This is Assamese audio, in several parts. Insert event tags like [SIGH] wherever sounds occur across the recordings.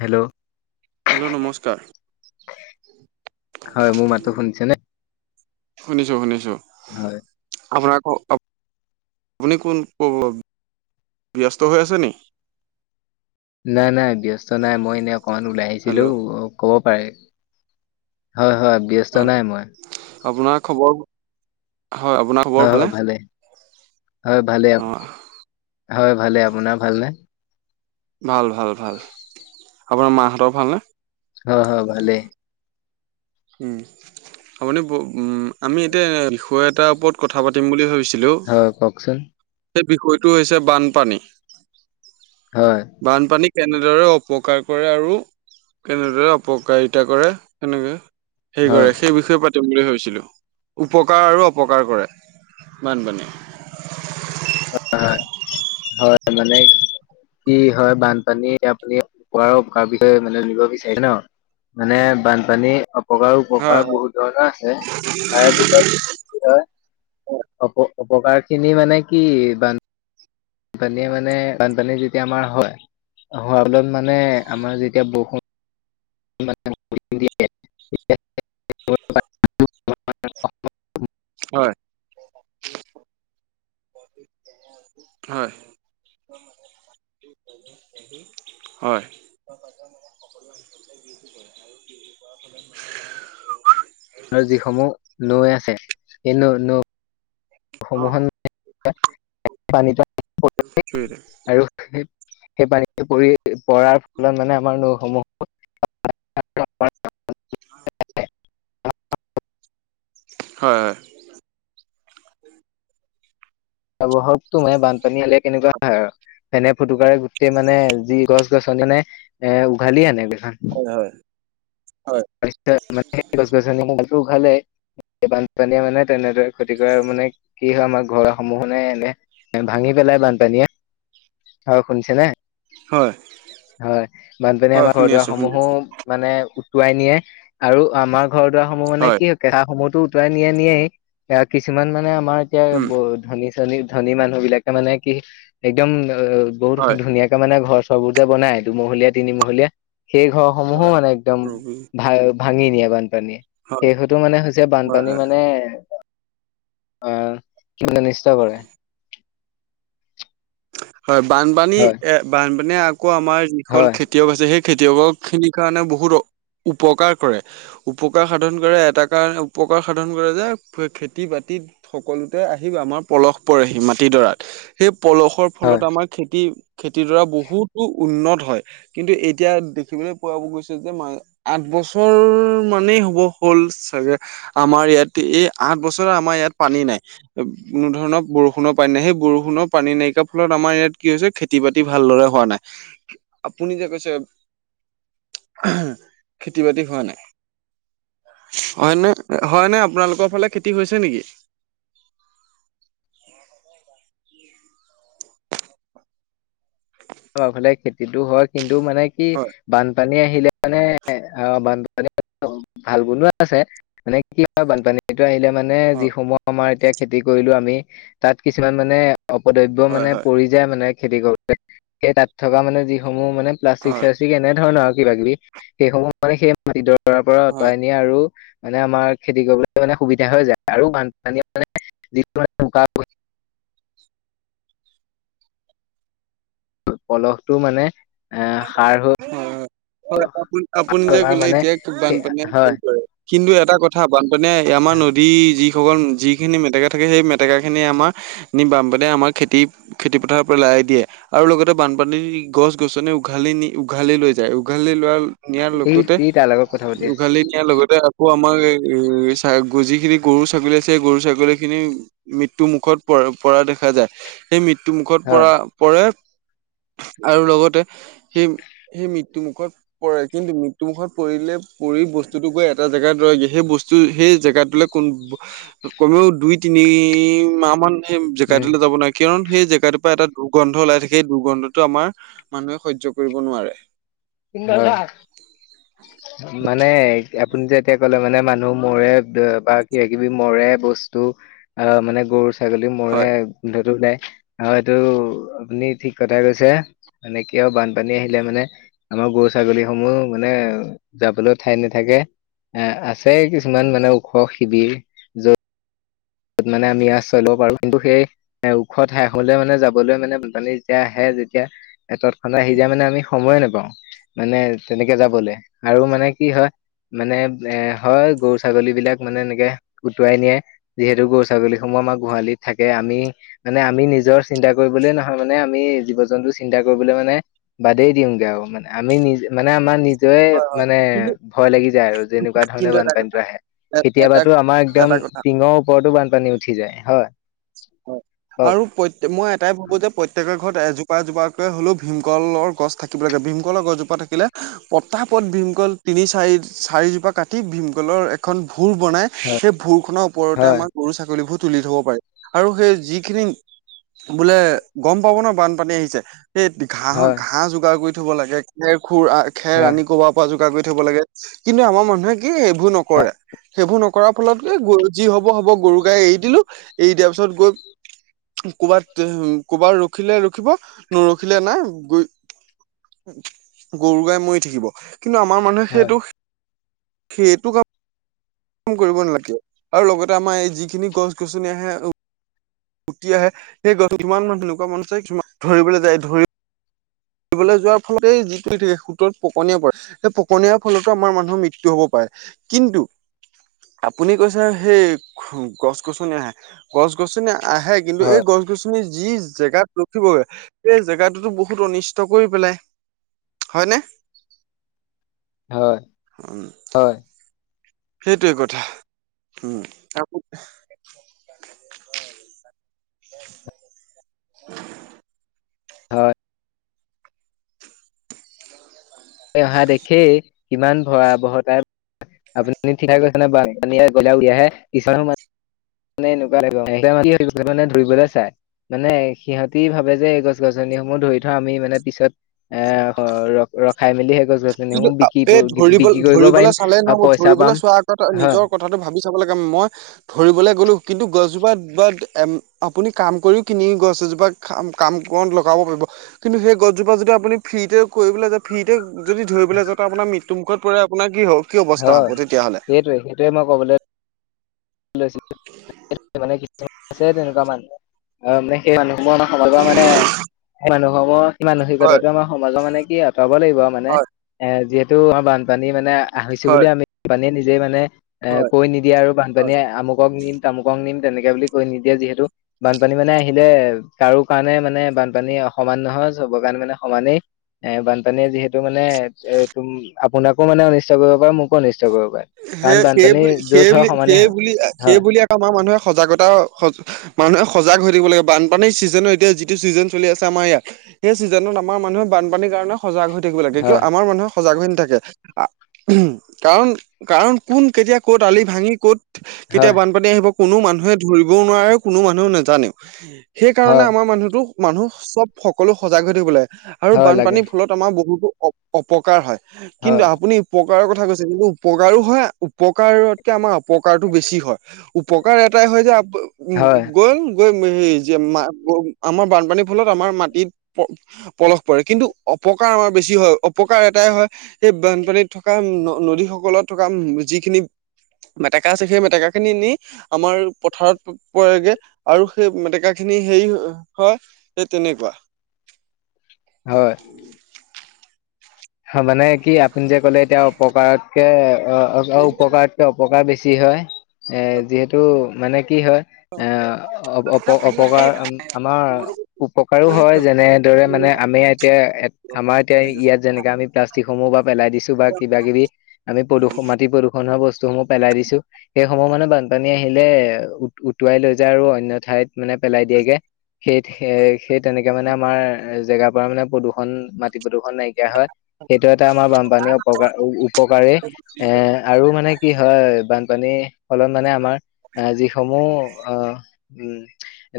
হেল্ল' হেল্ল' নমস্কাৰ। হয় মোৰ মাতো শুনিছে নে? শুনিছো শুনিছো। হয়। অ। আপুনি কোন কব ব্যস্ত হৈ আছে নি? নাই নাই ব্যস্ত নাই মই এনেই অকমান ওলাই হেল্ল' আহিছিলো অ ক'ব পাৰে। হয় হয় ব্যস্ত অ নাই মই। আপোনাৰ খবৰ? হয় খবৰ হয় ভালে? হয় হয় ভালে অ হয় ভালে আপোনাৰ ভালনে? ভাল ভাল ভাল আপোনাৰ মাহঁতৰ ভালনে? অ হয় ভালেই। উম আপুনি উম আমি এতিয়া। থৈ এটাৰ ওপৰত কথা পাতিম বুলি ভাবিছিলোঁ। হয় কওকচোন বিষয়টো হৈছে বানপানী হয় বানপানী। কেনেদৰে উপকাৰ কৰে আৰু কেনেদৰে অপকাৰিতা কৰে সেনেকে। সেই হয় কৰে সেই বিষয়ে পাতিম বুলি ভাবছো। উপকাৰ আৰু অপকাৰ কৰে বানপানীয়ে। হয় [UNINTELLIGIBLE] হয় মানে। কি হয় বানপানী আপুনি ৱাৰ উপকাৰ বিষয়ে মানে নিব বিচাৰে ন। মানে বানপানী অপকাৰ হয় উপকাৰ বহুত ধৰণৰ আছে তাৰে ভিতৰত অপ। অপকাৰ খিনি মানে কি বান। বানপানীয়ে মানে বানপানী যেতিয়া আমাৰ হয় হোৱাৰ বলত মানে আমাৰ যেতিয়া বৰষুণ। [UNINTELLIGIBLE] হয়। হয়। হয়। [UNINTELLIGIBLE] আৰু যিসমূহ নৈ আছে সেই নৈ নৈ সমূহ। পানী প। সৰি। সেই পানীটো পৰি পৰাৰ ফলত মানে আমাৰ নৈসমূহ। হয়। হয় হয়। হক তো মে বানপানী হলে কেনেকুৱা হয় আৰু সেনে ফুটুকাৰে গোটেই মানে যি গছ। গছন যেনে এ উঘালি আনেে। হয় হয়। মানে খাল ব্ধ ম ন তেনে। ক্ষতি কৰাৰ মানে কি হয় আমাৰ ঘৰ সমূহ নে এনে ভাঙি পেলাই বানপানীয়ে। হয় শুনছে নে? হয়। হয় বানপানীয়ে হয় আমাৰ শুনি ঘৰ দোৱা আছো শুনি সমূহো আছো মানে উটুৱাই নিয়ে। আৰু আমাৰ ঘৰ দুৱাৰ সমূহ মানে কি হয় কেঁঠা সমূহতো উটুৱাই নিয়ে নিয়েই কিছুমান মানে। আমাৰ এতিয়া উম ব ধনী চনী ধনী মানুহ বিলাকে মানে কি একদম। অ বহুত হয় ধুনীয়াকে মানে ঘৰ চবোৰ যে বনাই দুমহলীয়া তিনিমহলীয়া। সেই ঘৰসমূহো হয় মানে একদম ৰবি ভা ভাঙি নিয়ে বান। বানপানী হয় শেহতো মানে হৈছে হয় বানপানী হয়। মানে আহ। ম নিষ্ঠা কৰে। হয় বানপানী হয় এ বানপানীয়ে আকৌ আমাৰ যিখনল হয় খেতিয়ক আছে সেই। খেতিয়কৰ খিনিৰ কাৰণে বহুত। উপকাৰ কৰে উপকাৰ সাধন কৰে এটা কাৰণে উপকাৰ সাধন কৰে যে খেতি বাতি। সকলোতে আহিব আমাৰ পলস পৰেহি মাটিডৰাত সেই পলস। হয়। ফলত আমাৰ খেতি। খেতিডৰা বহুতো উন্নত হয় কিন্তু এতিয়া দেখিবলৈ পোৱা গৈছে যে আঠ বছ। বছৰ মানেই হ'ব হ'ল চাগে আমাৰ ইয়াত এই আঠ বছৰে আমাৰ ইয়াত পানী ন কোনো ধৰণৰ বৰষুণৰ পানী নাই সেই বৰষুণৰ পানী নাইকিয়া। ফলত আমাৰ ইয়াত কি হৈছে খেতি বাতি ভালদৰে হোৱা নাই আপুনি যে কৈছে খেতি-বাতি হোৱা নাই। হয় নে হয় নে আপোনালোকৰ ফালে খেতি হৈছে নেকি? অ। ফালে খেতিতো হয় কিন্তু মানে কি হয় বানপানী আহিলে। মানে অ বানপানী ভাল বনো আছে মানে কি হয় বানপানী আহিলে। মানে হয় যিসমূহ আমাৰ এতিয়া খেতি কৰিলো আমি তাত কিছুমান মানে। অপদ্ৰব্য হয় মানে হয় পৰি যায় মানে খেতি কৰোতে সেই তাত থকা মানে যিসমূহ মানে হয় প্লাষ্টিক-চাষ্টিক এনেধৰণৰ মানে কিবাকিবি এইসমূহ মানে। তাৰ পৰা হয় আঁতৰাই নিয়ে আৰু মানে আমাৰ খেতি কৰিবলৈ মানে সুবিধা হৈ যায় আৰু বানপানী মানে যিটো [UNINTELLIGIBLE] পলহটো মানে। আহ সাৰ হৈ হয় হয় আপুনি আপুনি যে আমাৰ কলে মানে এতিয়া সেই বানপানীয়ে হে হয় কৰে কিন্তু এটা কথা বানপানীয়ে আমাৰ নদী যি। সকল যিখিনি মেটেকা থাকে সেই মেটেকাখিনি আমাৰ বানপানীয়ে আমাৰ খেতি খেতিপথাৰৰ পৰা লাই। দিয়ে আৰু লগতে বানপানী গছ-গছনি উঘালি নি উঘালি লৈ যায় উঘালি লোৱাৰ। নিয়াৰ ই লগতে ই তাৰ লগত কথা পাতি আছে উঘালি নিয়াৰ লগতে আ। আমাৰ যিখিনি গৰু ছাগলী আছে গৰু ছাগলী খিনি মৃত্যু মুখত পৰে। পৰা দেখা যায় সেই মৃত্যু। মৃত্যু মুখত হয় পৰা পৰে [INAUDIBLE] আৰু লগতে [UNINTELLIGIBLE] সেই সেই মৃত্যু মুুখত পৰে কিন্তু মৃত্যু মুুখত পৰিলে পৰি বস্তুটো গৈ এটা জেগাত। সেই বস্তু সেই জেগাটোলৈ কমেও দুই তিনি মাহ মান। জেগাটোলৈ উম যাব নোৱাৰি কাৰণ। সেই জেগাটোৰ পৰা এটা দুৰ্গন্ধ ওলাই থাকে সেই দুৰ্গন্ধটো আমাৰ মানুহে সহ্য কৰিব নোৱাৰে। মানে আপুনি যে এতিয়া কলে মানে। মানুহ মৰে আহ বা কিবাকিবি মৰে বস্তু অ মানে গৰু। ছাগলী মোৰে হয় গোন্ধটো নাই। অ এইটো আপুনি ঠিক কথাই কৈছে মানে কিয় বানপানী আহিলে মানে। আমাৰ গৰু ছাগলীসমূহ মানে যাবলৈও ঠাই নাথাকে। এ আছে কিছুমান মানে ওখ শিবিৰ যত তত মানে আমি আশ্ৰয় লব পাৰো। কিন্তু সেই ওখ ঠাইখনৰে মানে যাবলৈ মানে পানী যেতিয়া আহে যেতিয়া তৎক্ষণাত আহি যায় মানে আমি সময়ে নেপাওঁ। মানে তেনেকে যাবলৈ আৰু মানে কি হয় মানে এ হয় গৰু ছাগলীবিলাক মানে এনেকে উটুৱাই নিয়ে। যিহেতু গৰু ছাগলীসমূহ আমাৰ গোহালিত থাকে। আমি মানে আমি নিজৰ চিন্তা কৰিবলে নহয়। মানে আমি জীৱ-জন্তু চিন্তা কৰিবলৈ মানে বাদেই দিওঁগে আৰু মানে আমি নিজ মানে আমাৰ নি নিজৰে হয় হয় মানে কিন্তু ভয় লাগি যায় আৰু যেনেকুৱা ধৰণে কিন্তু এটা বানপানীতো কথা আহে। এটা কেতিয়াবাটো আমাৰ একদম এটা কথা টিঙৰ ওপৰতো বানপানী উঠি যায়। হয়? হয় কওক আৰু প্ৰত মই এটাই ভাবো যে প্ৰত্যেকৰ ঘৰত এজোপা এজোপাকৈ হ'লেও ভীমকলৰ গছ থাকিব লাগে। ভীমকলৰ গছজোপা থাকিলে পতাপত ভীম [UNINTELLIGIBLE] ভীমকল তিনি, চাৰি চাৰিজোপা কাটি ভীমকলৰ এখন ভোৰ বনায়। হয় সেই ভুৰখনৰ ওপৰতে হয় আমাৰ গৰু ছাগলীবোৰ তুলি থ'ব পাৰি। আৰু সেই যিখিনি বোলে গম পাব ন বানপানী আহিছে সেই ঘাঁহৰ হয় ঘাঁহ যোগাৰ কৰি থব লাগে। খেৰ খুৰ আ খেৰ হয় আনি ক'বাৰ পৰা যোগাৰ কৰি থব লাগে কিন্তু আমাৰ মানুহে কি এইবোৰ নকৰে। সেইবোৰ নকৰা ফলত এ গৰু যি হব হ'ব। গৰু গাই এৰি দিলো এৰি দিয়াৰ পিছত গল। ক'বাত এহ ক'বাত ৰখিলে ৰখিব নৰখিলে নাই। গৈ গৰু গাই মৰি থাকিব। কিন্তু আমাৰ মানুহে হয় সেইটো, সেইটো ক কৰিব নালাগে আৰু লগতে আমাৰ এই যিখিনি গছ গছনি আহে উটি আহে, সেই গছ কিমান মান সেনেকুৱা মানুহ আছে কিছুমান ধৰিবলৈ যায় ধৰি ফুৰিবলৈ যোৱাৰ ফলতে এই যিটো এ সোতত পকনীয়া পৰে। সেই পকনীয়াৰ ফলতো আমাৰ মানুহৰ মৃত্যু হ'ব পাৰে। কিন্তু আপুনি কৈছে সেই খু গছ গছনি আহে। গছ গছনি আ আহে কিন্তু এই হয় গছ গছনি যি জেগাত ৰখিব, সেই জেগাতোটো বহুত অনিচ ট কৰি পেলায়, হয়নে? হয়, হয়। সেইটোৱে কথা উম [INAUDIBLE] হয়। এই অহা দেখেই। কিমান ভয়াবহতা আপুনি [UNINTELLIGIBLE] মানে [UNINTELLIGIBLE] মানে সিহতি ভাবে যে এই গছ গছনিসমূহ ধৰি থোৱা আমি মানে পিছত এ ৰ ৰখাই মেলি সেই গছ কিন্তু গছনিসমূহ আ বিক্ৰী এই ধৰিব বিক্ৰী কৰিব পাৰিম ধৰিবলৈ চালে আৰু নহ'ব। পইচা ধৰিবলৈ পাম চোৱাৰ আগতে হয় নিজৰ কথাটো ভাবি চাব লাগে। মই ধৰিবলে গ'লো কিন্তু গছজোপাত বাত এম আপুনি কাম কৰিও কিনি গছ গছজোপা খাম কাম কণ লগাব পাৰিব কিন্তু সেই গছজোপা যদি আপুনি ফ্ৰীতে কৰিবলৈ যায় ফ্ৰীতে যদি ধৰিবলে যাওঁ ত আপোনাৰ মৃত্যুমুখত পৰে আপোনাৰ কি হ'ব? কি অৱস্থা হয় হ'ব তেতিয়াহ'লে? সেইটোৱে সেইটোৱে মই কবলৈ লৈছিলো মানে কিছুমান আছে তেনেকুৱা মানু আহ মানে সেই মানুহ ন খাল পা মানে মানুহ হব সেই হয় মানসিকতাটো আমাৰ সমাজৰ কাৰনে কি আঁতৰাব লাগিব আউ মানে। হয় এ যিহেতু আমাৰ বানপানী মানে আহিছো বুলি হয় আমি বানপানীয়ে নিজে মানে এ হয় কৈ নিদিয়ে আৰু হয়। বানপানীয়ে আমুকক নিম আমুকং নিম তেনেকে বুলি কৈ নিদিয়ে যিহেতু। বানপানী মানে আহিলে কাৰো কাৰণে মানে বানপানী সমান নহয়, চবৰ কাৰনে মানে সমানেই। এ বানপানীয়ে যিহেতু মানে মানে এ টুম আপোনাকো মানে অনিষ্ট কৰিব পাৰে, মোকো অনিষ্ট কৰিব পাৰে হে কাৰণ সেই বানপানী বুলি য'ত সেই হয় বুলি সমানেই সেই হয় বুলি সেই হয় বুলি আমাৰ মানুহে সজাগতা হ মানুহে সজাগ হৈ থাকিব লাগে। বানপানীৰ চিজনৰ এতিয়া যিটো চিজন চলি আছে আমাৰ সেয়া, সেই চিজনত আমাৰ মানুহে বানপানীৰ কাৰণে সজাগ হৈ থাকিব লাগে। কিয় হয় আমাৰ মানুহে সজাগ হৈ নাথাকে। আ কাৰণ কাৰণ কোন কেতিয়া ক'ত আলি ভাঙি ক'ত কেতিয়া হয় বানপানী আহিব! কোনো মানুহে ধৰিবও নোৱাৰে। আৰু কোনো মানুহে নেজানেও। সেইকাৰণে হয় আমাৰ মানুহটোক মানুহ চব সকলো সজাগ হৈ থাকিব লাগে। আৰু হয় লাগে বানপানীৰ ফলত আমাৰ বহুতো অপ অপকাৰ হয়। কিন্তু হয় আপুনি উপকাৰৰ কথা কৈছে। কিন্তু উপকাৰো হয়, উপকাৰতকে আমাৰ অপকাৰটো বেছি হয়। উপকাৰ এটাই হয় যে উ হয়, [UNINTELLIGIBLE] [UNINTELLIGIBLE] মে জীয়া মা ব আমাৰ বানপানীৰ ফলত আমাৰ মাটিত প-পলস পৰে। কিন্তু অপ অপকাৰ আমাৰ বেছি হয়। অপকাৰ এটাই হয় সেই বানপানীত থকা ন-নদীস কলত থকা যিখিনি মেটেকা আছে, সেই মেটেকা খিনি নি আমাৰ পথাৰত প-পৰেগে। আৰু সেই মেটেকাখিনি খিনি হেৰি হয়। সেই তেনেকুৱা। হয়। মানে কি আপুনি যে ক'লে এতিয়া অপকাৰতকে অ' উপকাৰতকে অপকাৰ বেছি। বেছি হয়। এ যিহেতু মানে কি হয়, এ অপ-অপকাৰ আমাৰ উপকাৰো হয়। যেনে, মানে আমি এতিয়া, আমাৰ এতিয়া ইয়াত যেনেকে আমি প্লাষ্টিকসমূহ বা পেলাই দিছো, বা কিবাকিবি আমি প্ৰদূষণ, মাটি প্ৰদূষণ হোৱা বস্তু বস্তুসমূহ পেলাই দিছো। সেই সময়মতে মানে বানপানী আহিলে উতু উটুৱাই লৈ যায় আৰু অন্য ঠাইত মানে পেলাই দিয়েগে। সেই-সেই তেনেকে মানে আমাৰ জেগাৰ পৰা মানে প্ৰদূষণ, মাটি প্ৰদূষণ নাইকিয়া হয়। সেইটো এটা আমাৰ বানপানী অপকাৰ উপকাৰেই। এ আৰু মানে কি হয় বান পানী হ'লত মানে আমাৰ যিসমূহ আ উম।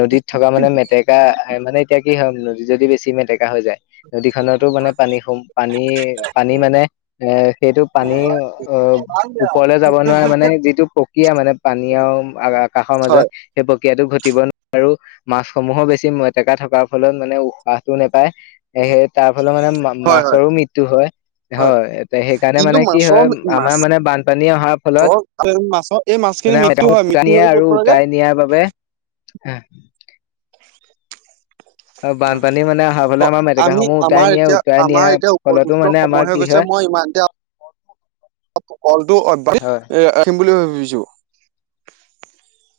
নদীত থকা মানে মেটেকা মানে, এতিয়া কি হয় নদীত যদি বেছি মেটেকা কা হৈ যায়। নদীখনতো মানে পানী হুম, পানী পানী মানে এ সেইটো পানী অ ওপৰলে যাব। নোৱাৰে মানে। যিটো প্ৰক্ৰিয়া মানে পানী আৰু আকাশৰ মাজত হয় সেই প্ৰক্ৰিয়াটো ঘটিব। আৰু মাছসমূহো বেছি মেটেকা থকাৰ ফলত মানে উশাহটো নেপায়। সেয়েহে তাৰ ফলত মানে হয় হয় মাছৰো মৃত্যু হয়। হয়। তে সেইকাৰণে কিন্তু মানে কি মাছৰ হয় আমাৰ মানে বানপানী অহাৰ ফলত মাছৰ মাছৰ এই মাছ খিনি মানে মৃত্যু হয় উটাই মৃত্যু নিয়ে হৈ ক'ত আৰু পৰেগে উটাই নিয়াৰ বাবে বানপানী মানে অহাৰ [UNINTELLIGIBLE] ফলে অ', আমাৰ আমি মেটেকাসমূহ উটাই আমাৰ নিয়ে এতিয়া উটাই নিয়াৰ আমাৰ এতিয়া ফলতো উপযুক্ত মানে আমাৰ সময় হৈ কি গৈছে। হয় মই ইমানতে কলটো অভ্যাস হয় ৰাখিম বুলি ভাবিছো। [UNINTELLIGIBLE]